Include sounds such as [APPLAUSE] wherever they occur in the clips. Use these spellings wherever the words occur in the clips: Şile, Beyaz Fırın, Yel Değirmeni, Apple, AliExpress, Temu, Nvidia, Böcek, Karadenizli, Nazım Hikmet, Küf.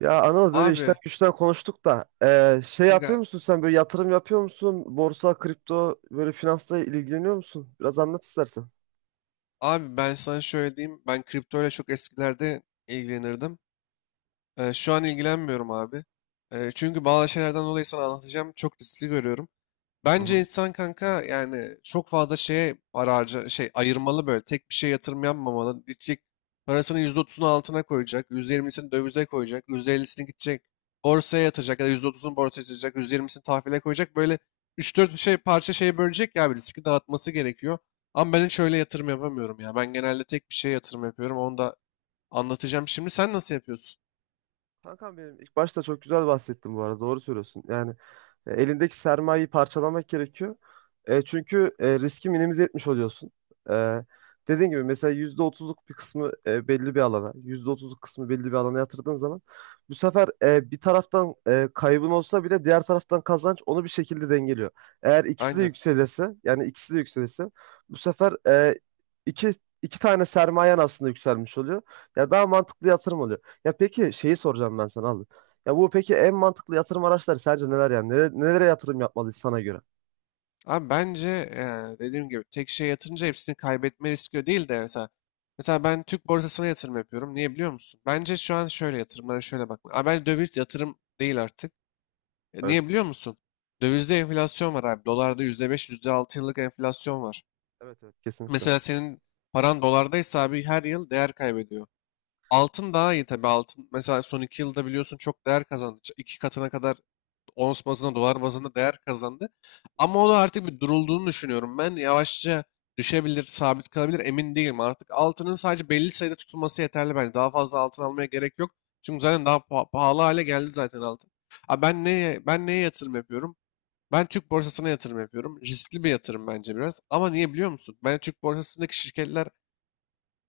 Ya Anıl, böyle işten Abi, güçten konuştuk da şey yapıyor kanka, musun sen, böyle yatırım yapıyor musun? Borsa, kripto, böyle finansla ilgileniyor musun? Biraz anlat istersen. abi, ben sana şöyle diyeyim. Ben kriptoyla çok eskilerde ilgilenirdim. Şu an ilgilenmiyorum abi. Çünkü bazı şeylerden dolayı sana anlatacağım. Çok riskli görüyorum. Hı Bence hı. insan kanka yani çok fazla şeye ararca şey ayırmalı, böyle tek bir şeye yatırım yapmamalı. Gidecek parasının %30'unu altına koyacak, %20'sini dövize koyacak, %50'sini gidecek borsaya yatıracak ya da %30'unu borsaya yatıracak, %20'sini tahvile koyacak. Böyle 3-4 şey parça şeye bölecek ya, bir riski dağıtması gerekiyor. Ama ben hiç öyle yatırım yapamıyorum ya. Ben genelde tek bir şeye yatırım yapıyorum. Onu da anlatacağım şimdi. Sen nasıl yapıyorsun? Kankam benim, ilk başta çok güzel bahsettin bu arada, doğru söylüyorsun. Yani, elindeki sermayeyi parçalamak gerekiyor. Çünkü riski minimize etmiş oluyorsun. E, dediğim gibi, mesela %30'luk bir kısmı belli bir alana, %30'luk kısmı belli bir alana yatırdığın zaman, bu sefer bir taraftan kaybın olsa bile diğer taraftan kazanç onu bir şekilde dengeliyor. Eğer ikisi de Aynen. yükselirse, yani ikisi de yükselirse, bu sefer iki iki tane sermayen aslında yükselmiş oluyor. Ya daha mantıklı yatırım oluyor. Ya peki şeyi soracağım ben sana abi. Ya bu peki en mantıklı yatırım araçları sence neler yani? Nelere yatırım yapmalıyız sana göre? Abi bence dediğim gibi tek şeye yatırınca hepsini kaybetme riski değil de, mesela ben Türk borsasına yatırım yapıyorum. Niye biliyor musun? Bence şu an şöyle, yatırımlara şöyle bakma abi, bence döviz yatırım değil artık. Niye Evet. biliyor musun? Dövizde enflasyon var abi. Dolarda %5, yüzde altı yıllık enflasyon var. Evet, evet, kesinlikle. Hı. Mesela senin paran dolardaysa abi her yıl değer kaybediyor. Altın daha iyi tabii. Altın mesela son iki yılda biliyorsun çok değer kazandı. İki katına kadar ons bazında, dolar bazında değer kazandı. Ama o da artık bir durulduğunu düşünüyorum. Ben yavaşça düşebilir, sabit kalabilir, emin değilim. Artık altının sadece belli sayıda tutulması yeterli bence. Daha fazla altın almaya gerek yok. Çünkü zaten daha pahalı hale geldi zaten altın. Ha, ben neye yatırım yapıyorum? Ben Türk borsasına yatırım yapıyorum. Riskli bir yatırım bence biraz. Ama niye biliyor musun? Ben Türk borsasındaki şirketler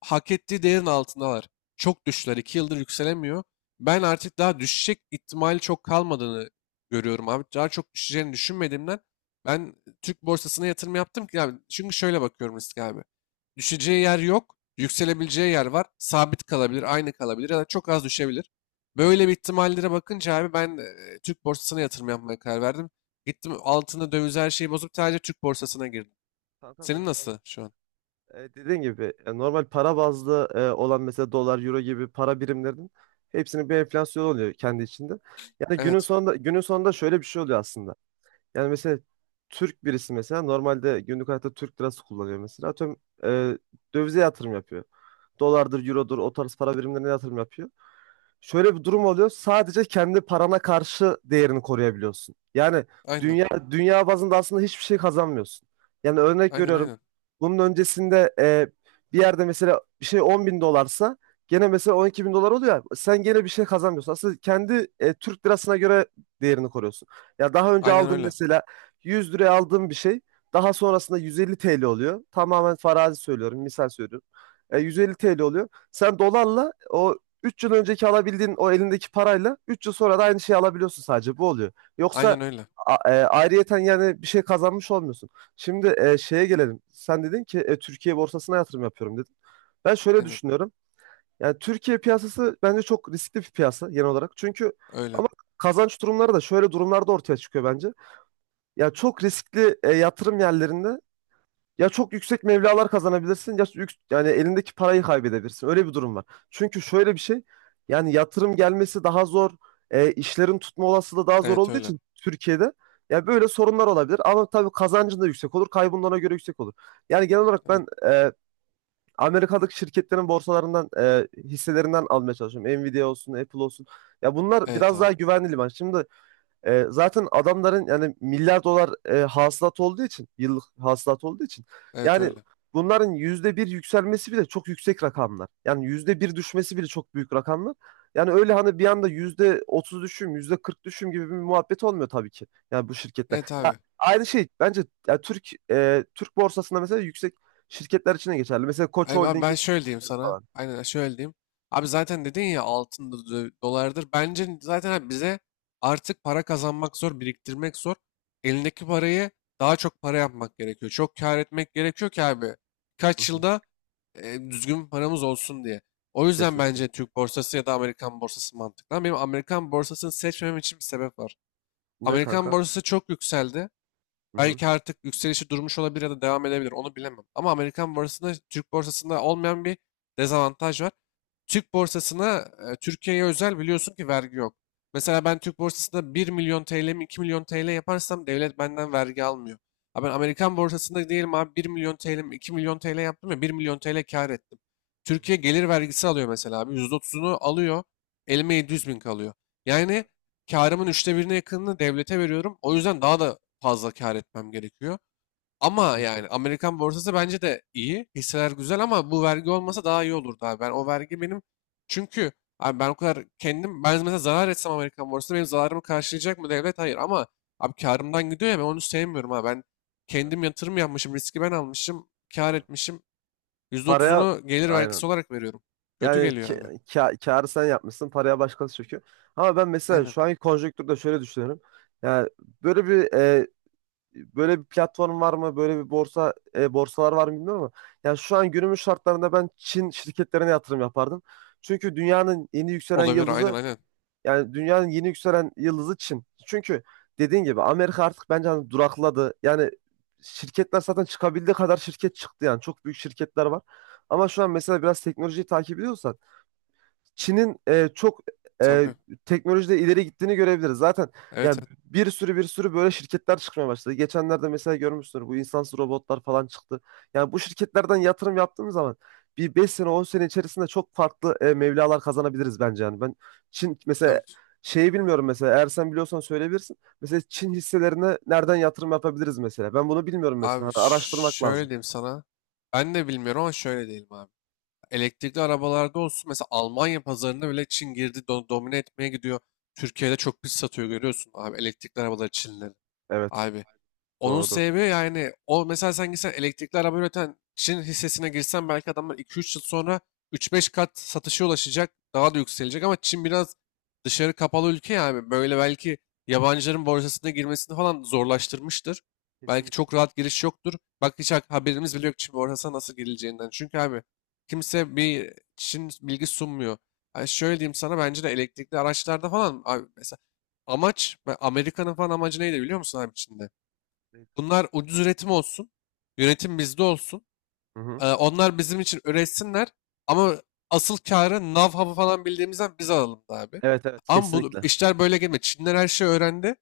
hak ettiği değerin altındalar. Çok düştüler. 2 yıldır yükselemiyor. Ben artık daha düşecek ihtimali çok kalmadığını görüyorum abi. Daha çok düşeceğini düşünmediğimden ben Türk borsasına yatırım yaptım ki abi. Çünkü şöyle bakıyorum risk abi. Düşeceği yer yok. Yükselebileceği yer var. Sabit kalabilir, aynı kalabilir ya da çok az düşebilir. Böyle bir ihtimallere bakınca abi ben Türk borsasına yatırım yapmaya karar verdim. Gittim, altını, döviz, her şeyi bozup sadece Türk borsasına girdim. Kanka Senin benim nasıl aynen. şu an? Dediğin gibi, normal para bazlı olan mesela dolar, euro gibi para birimlerinin hepsinin bir enflasyonu oluyor kendi içinde. Yani günün Evet. sonunda, şöyle bir şey oluyor aslında. Yani mesela Türk birisi mesela normalde günlük hayatta Türk lirası kullanıyor mesela. Atıyorum, e, dövize yatırım yapıyor. Dolardır, eurodur, o tarz para birimlerine yatırım yapıyor. Şöyle bir durum oluyor. Sadece kendi parana karşı değerini koruyabiliyorsun. Yani Aynen. dünya bazında aslında hiçbir şey kazanmıyorsun. Yani örnek Aynen, veriyorum. aynen. Bunun öncesinde, bir yerde mesela bir şey 10 bin dolarsa, gene mesela 12 bin dolar oluyor. Sen gene bir şey kazanmıyorsun. Aslında kendi Türk lirasına göre değerini koruyorsun. Ya daha önce Aynen aldığın öyle. mesela 100 liraya aldığın bir şey, daha sonrasında 150 TL oluyor. Tamamen farazi söylüyorum, misal söylüyorum. 150 TL oluyor. Sen dolarla o 3 yıl önceki alabildiğin o elindeki parayla 3 yıl sonra da aynı şeyi alabiliyorsun, sadece bu oluyor. Yoksa Aynen öyle. Ayrıyeten yani bir şey kazanmış olmuyorsun. Şimdi şeye gelelim. Sen dedin ki, Türkiye borsasına yatırım yapıyorum dedin. Ben şöyle Aynen düşünüyorum. Yani Türkiye piyasası bence çok riskli bir piyasa genel olarak. Çünkü öyle. ama kazanç durumları da şöyle durumlarda ortaya çıkıyor bence. Ya çok riskli yatırım yerlerinde ya çok yüksek mevlalar kazanabilirsin, ya yani elindeki parayı kaybedebilirsin. Öyle bir durum var. Çünkü şöyle bir şey, yani yatırım gelmesi daha zor, işlerin tutma olasılığı daha zor Evet olduğu öyle. için Türkiye'de, ya böyle sorunlar olabilir. Ama tabii kazancın da yüksek olur, kaybın da ona göre yüksek olur. Yani genel olarak Aynen. ben, Amerika'daki şirketlerin borsalarından, hisselerinden almaya çalışıyorum. Nvidia olsun, Apple olsun. Ya bunlar Evet biraz daha abi. güvenli liman. Şimdi zaten adamların yani milyar dolar hasılat olduğu için, yıllık hasılat olduğu için Evet yani, öyle. bunların %1 yükselmesi bile çok yüksek rakamlar. Yani %1 düşmesi bile çok büyük rakamlar. Yani öyle hani bir anda %30 düşüm, %40 düşüm gibi bir muhabbet olmuyor tabii ki. Yani bu şirketler. Evet Ya abi. aynı şey bence, ya Türk borsasında mesela yüksek şirketler için de geçerli. Mesela Koç Abi ben Holding'in şöyle diyeyim şirketleri sana. falan. Aynen, şöyle diyeyim. Abi zaten dedin ya, altındır, dolardır. Bence zaten abi bize artık para kazanmak zor, biriktirmek zor. Elindeki parayı daha çok para yapmak gerekiyor. Çok kâr etmek gerekiyor ki abi. Hı Kaç hı, yılda düzgün paramız olsun diye. O yüzden kesinlikle. bence Türk borsası ya da Amerikan borsası mantıklı. Ama benim Amerikan borsasını seçmemem için bir sebep var. Ne Amerikan kanka? borsası çok yükseldi. Hı hı. Belki artık yükselişi durmuş olabilir ya da devam edebilir. Onu bilemem. Ama Amerikan borsasında Türk borsasında olmayan bir dezavantaj var. Türk borsasına, Türkiye'ye özel biliyorsun ki vergi yok. Mesela Evet. ben Türk borsasında 1 milyon TL mi, 2 milyon TL yaparsam devlet benden vergi almıyor. Ha ben Evet. Amerikan borsasında diyelim abi 1 milyon TL mi 2 milyon TL yaptım ya, 1 milyon TL kar ettim. Hı Türkiye hı. gelir vergisi alıyor mesela abi, %30'unu alıyor. Hı. Elime 700 bin kalıyor. Yani kârımın üçte birine yakınını devlete veriyorum. O yüzden daha da fazla kar etmem gerekiyor. Ama Kesinlikle. yani Amerikan borsası bence de iyi. Hisseler güzel ama bu vergi olmasa daha iyi olurdu abi. Ben o vergi benim, çünkü abi ben o kadar kendim, ben mesela zarar etsem Amerikan borsası benim zararımı karşılayacak mı devlet? Hayır, ama abi kârımdan gidiyor ya, ben onu sevmiyorum ha. Ben kendim Evet. yatırım yapmışım, riski ben almışım, kar Doğru. etmişim, yüzde Paraya otuzunu gelir vergisi aynen. olarak veriyorum. Kötü Yani geliyor ki, abi. Kârı sen yapmışsın, paraya başkası çöküyor. Ama ben mesela Aynen. şu anki konjonktürde şöyle düşünüyorum. Yani böyle bir e, böyle bir platform var mı? Böyle bir borsa, borsalar var mı bilmiyorum ama yani şu an günümüz şartlarında ben Çin şirketlerine yatırım yapardım. Çünkü dünyanın yeni yükselen Olabilir, aynen yıldızı, aynen. yani dünyanın yeni yükselen yıldızı Çin. Çünkü dediğin gibi Amerika artık bence hani durakladı. Yani şirketler zaten çıkabildiği kadar şirket çıktı yani. Çok büyük şirketler var. Ama şu an mesela biraz teknolojiyi takip ediyorsan, Çin'in çok e, Tabii. teknolojide ileri gittiğini görebiliriz. Zaten Evet yani evet. bir sürü bir sürü böyle şirketler çıkmaya başladı. Geçenlerde mesela görmüşsünüz, bu insansız robotlar falan çıktı. Yani bu şirketlerden yatırım yaptığımız zaman bir 5 sene 10 sene içerisinde çok farklı mevlalar kazanabiliriz bence yani. Ben Çin mesela Tabii. şeyi bilmiyorum mesela, eğer sen biliyorsan söyleyebilirsin. Mesela Çin hisselerine nereden yatırım yapabiliriz mesela? Ben bunu bilmiyorum mesela. Abi Hani araştırmak şöyle lazım. diyeyim sana. Ben de bilmiyorum ama şöyle diyelim abi. Elektrikli arabalarda olsun, mesela Almanya pazarında bile Çin girdi, domine etmeye gidiyor. Türkiye'de çok pis satıyor, görüyorsun abi, elektrikli arabalar Çinlerin. Evet, Abi onun doğrudur. sebebi, yani o mesela sen gitsen elektrikli araba üreten Çin hissesine girsen belki adamlar 2-3 yıl sonra 3-5 kat satışa ulaşacak. Daha da yükselecek ama Çin biraz dışarı kapalı ülke yani. Böyle belki yabancıların borsasına girmesini falan zorlaştırmıştır. Belki Kesinlikle. çok rahat giriş yoktur. Bak, hiç haberimiz bile yok Çin borsasına nasıl girileceğinden. Çünkü abi Ya, kimse bir Çin bilgi sunmuyor. Yani şöyle diyeyim sana, bence de elektrikli araçlarda falan abi, mesela amaç ve Amerika'nın falan amacı neydi biliyor musun abi Çin'de? e, Bunlar ucuz üretim olsun. Yönetim bizde olsun. hı hı. Onlar bizim için üretsinler. Ama asıl karı nav hapı falan bildiğimizden biz alalım da abi. Evet, evet, Ama bu kesinlikle. işler böyle gelmiyor. Çinler her şeyi öğrendi.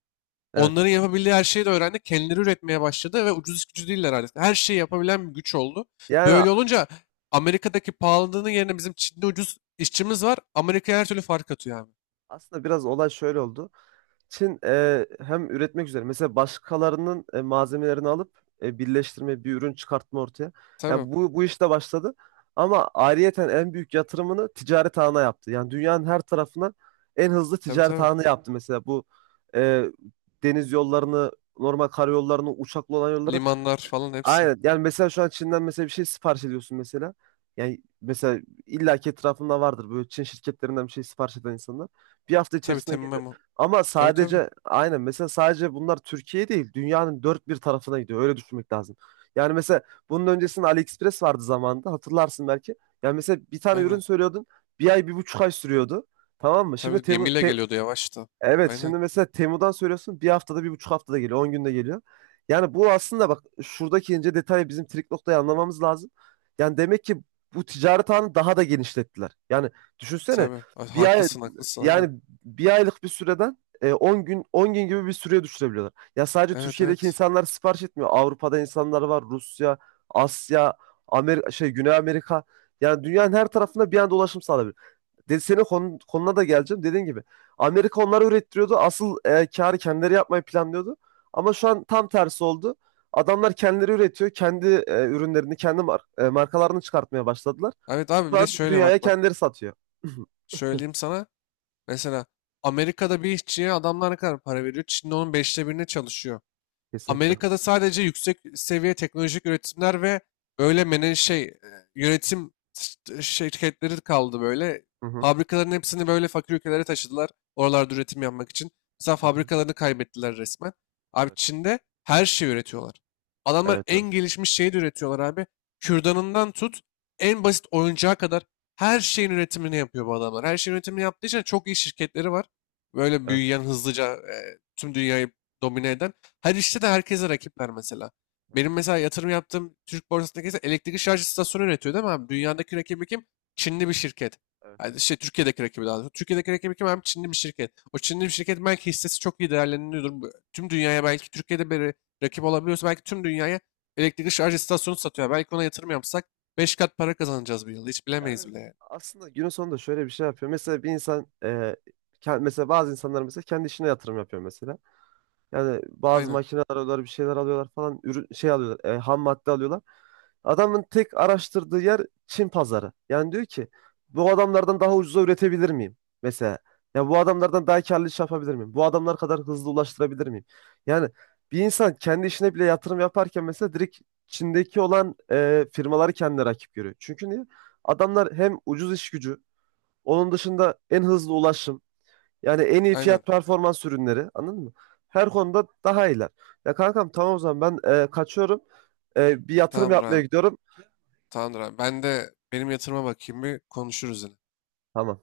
Evet. Onların yapabildiği her şeyi de öğrendi. Kendileri üretmeye başladı ve ucuz iş gücü değiller artık. Her şeyi yapabilen bir güç oldu. Yani, Böyle olunca Amerika'daki pahalılığının yerine bizim Çin'de ucuz işçimiz var. Amerika'ya her türlü fark atıyor abi. aslında biraz olay şöyle oldu. Çin hem üretmek üzere mesela başkalarının malzemelerini alıp birleştirme bir ürün çıkartma ortaya. Tabii. Yani bu işte başladı. Ama ayrıyeten en büyük yatırımını ticaret ağına yaptı. Yani dünyanın her tarafına en hızlı Tabii ticaret tabii. ağını yaptı mesela, bu e, deniz yollarını, normal karayollarını, uçaklı olan yolları. Limanlar falan hepsi. Aynen. Yani mesela şu an Çin'den mesela bir şey sipariş ediyorsun mesela. Yani mesela illaki etrafında vardır böyle Çin şirketlerinden bir şey sipariş eden insanlar. Bir hafta Tabii, içerisinde geliyor. temmem. Ama Tabii tabii. sadece aynen mesela, sadece bunlar Türkiye değil, dünyanın dört bir tarafına gidiyor. Öyle düşünmek lazım. Yani mesela bunun öncesinde AliExpress vardı zamanında, hatırlarsın belki. Yani mesela bir tane ürün Aynen. söylüyordun, bir ay bir buçuk ay sürüyordu. Tamam mı? Şimdi Tabii, Temu, gemiyle geliyordu yavaşta. evet, Aynen. şimdi mesela Temu'dan söylüyorsun bir haftada, bir buçuk haftada geliyor, 10 günde geliyor. Yani bu aslında, bak şuradaki ince detayı, bizim trik noktayı anlamamız lazım. Yani demek ki bu ticaret ağını daha da genişlettiler. Yani düşünsene Tabii. Ha- bir ay, Haklısın haklısın, aynen. yani bir aylık bir süreden, 10 gün 10 gün gibi bir süreye düşürebiliyorlar. Ya sadece Evet Türkiye'deki evet. insanlar sipariş etmiyor. Avrupa'da insanlar var, Rusya, Asya, Amerika, şey Güney Amerika. Yani dünyanın her tarafında bir anda ulaşım sağlayabilir. Dedi, senin konuna da geleceğim. Dediğin gibi Amerika onları ürettiriyordu. Asıl karı kendileri yapmayı planlıyordu. Ama şu an tam tersi oldu. Adamlar kendileri üretiyor. Kendi ürünlerini, kendi markalarını çıkartmaya başladılar. Evet abi, Şu bir an de şöyle dünyaya bak bak. kendileri satıyor. Söyleyeyim sana. Mesela Amerika'da bir işçiye adamlar ne kadar para veriyor? Çin'de onun beşte birine çalışıyor. [LAUGHS] Kesinlikle. Amerika'da sadece yüksek seviye teknolojik üretimler ve böyle mene şey, yönetim şirketleri kaldı böyle. Hı hı. Fabrikaların hepsini böyle fakir ülkelere taşıdılar. Oralarda üretim yapmak için. Mesela Hı hı. fabrikalarını kaybettiler resmen. Abi Evet. Çin'de her şeyi üretiyorlar. Adamlar Evet, en evet. gelişmiş şeyi de üretiyorlar abi. Kürdanından tut en basit oyuncağa kadar her şeyin üretimini yapıyor bu adamlar. Her şeyin üretimini yaptığı için çok iyi şirketleri var. Böyle Evet, büyüyen, hızlıca tüm dünyayı domine eden. Her işte de herkese rakipler mesela. evet, Benim mesela yatırım yaptığım Türk borsasındaki ise elektrikli şarj istasyonu üretiyor değil mi abi? Dünyadaki rakibi kim? Çinli bir şirket. evet, Yani evet. şey, Türkiye'deki rakibi daha doğrusu. Türkiye'deki rakibi kim abi? Çinli bir şirket. O Çinli bir şirket belki hissesi çok iyi değerleniyordur. Tüm dünyaya belki, Türkiye'de bir rakip olabiliyorsa belki tüm dünyaya elektrikli şarj istasyonu satıyor. Belki ona yatırım yapsak 5 kat para kazanacağız bir yılda. Hiç bilemeyiz Yani bile yani. aslında günün sonunda şöyle bir şey yapıyor. Mesela bir insan, mesela bazı insanlar mesela kendi işine yatırım yapıyor mesela. Yani bazı Aynen. makineler alıyorlar, bir şeyler alıyorlar falan, ürün şey alıyorlar, ham madde alıyorlar. Adamın tek araştırdığı yer Çin pazarı. Yani diyor ki bu adamlardan daha ucuza üretebilir miyim? Mesela ya bu adamlardan daha karlı iş yapabilir miyim? Bu adamlar kadar hızlı ulaştırabilir miyim? Yani bir insan kendi işine bile yatırım yaparken mesela direkt Çin'deki olan firmaları kendine rakip görüyor. Çünkü niye? Adamlar hem ucuz iş gücü, onun dışında en hızlı ulaşım. Yani en iyi Aynen. fiyat performans ürünleri, anladın mı? Her konuda daha iyiler. Ya kankam, tamam o zaman ben kaçıyorum. Bir yatırım Tamamdır yapmaya abi. gidiyorum. Tamamdır abi. Ben de benim yatırıma bakayım, bir konuşuruz yine. Tamam.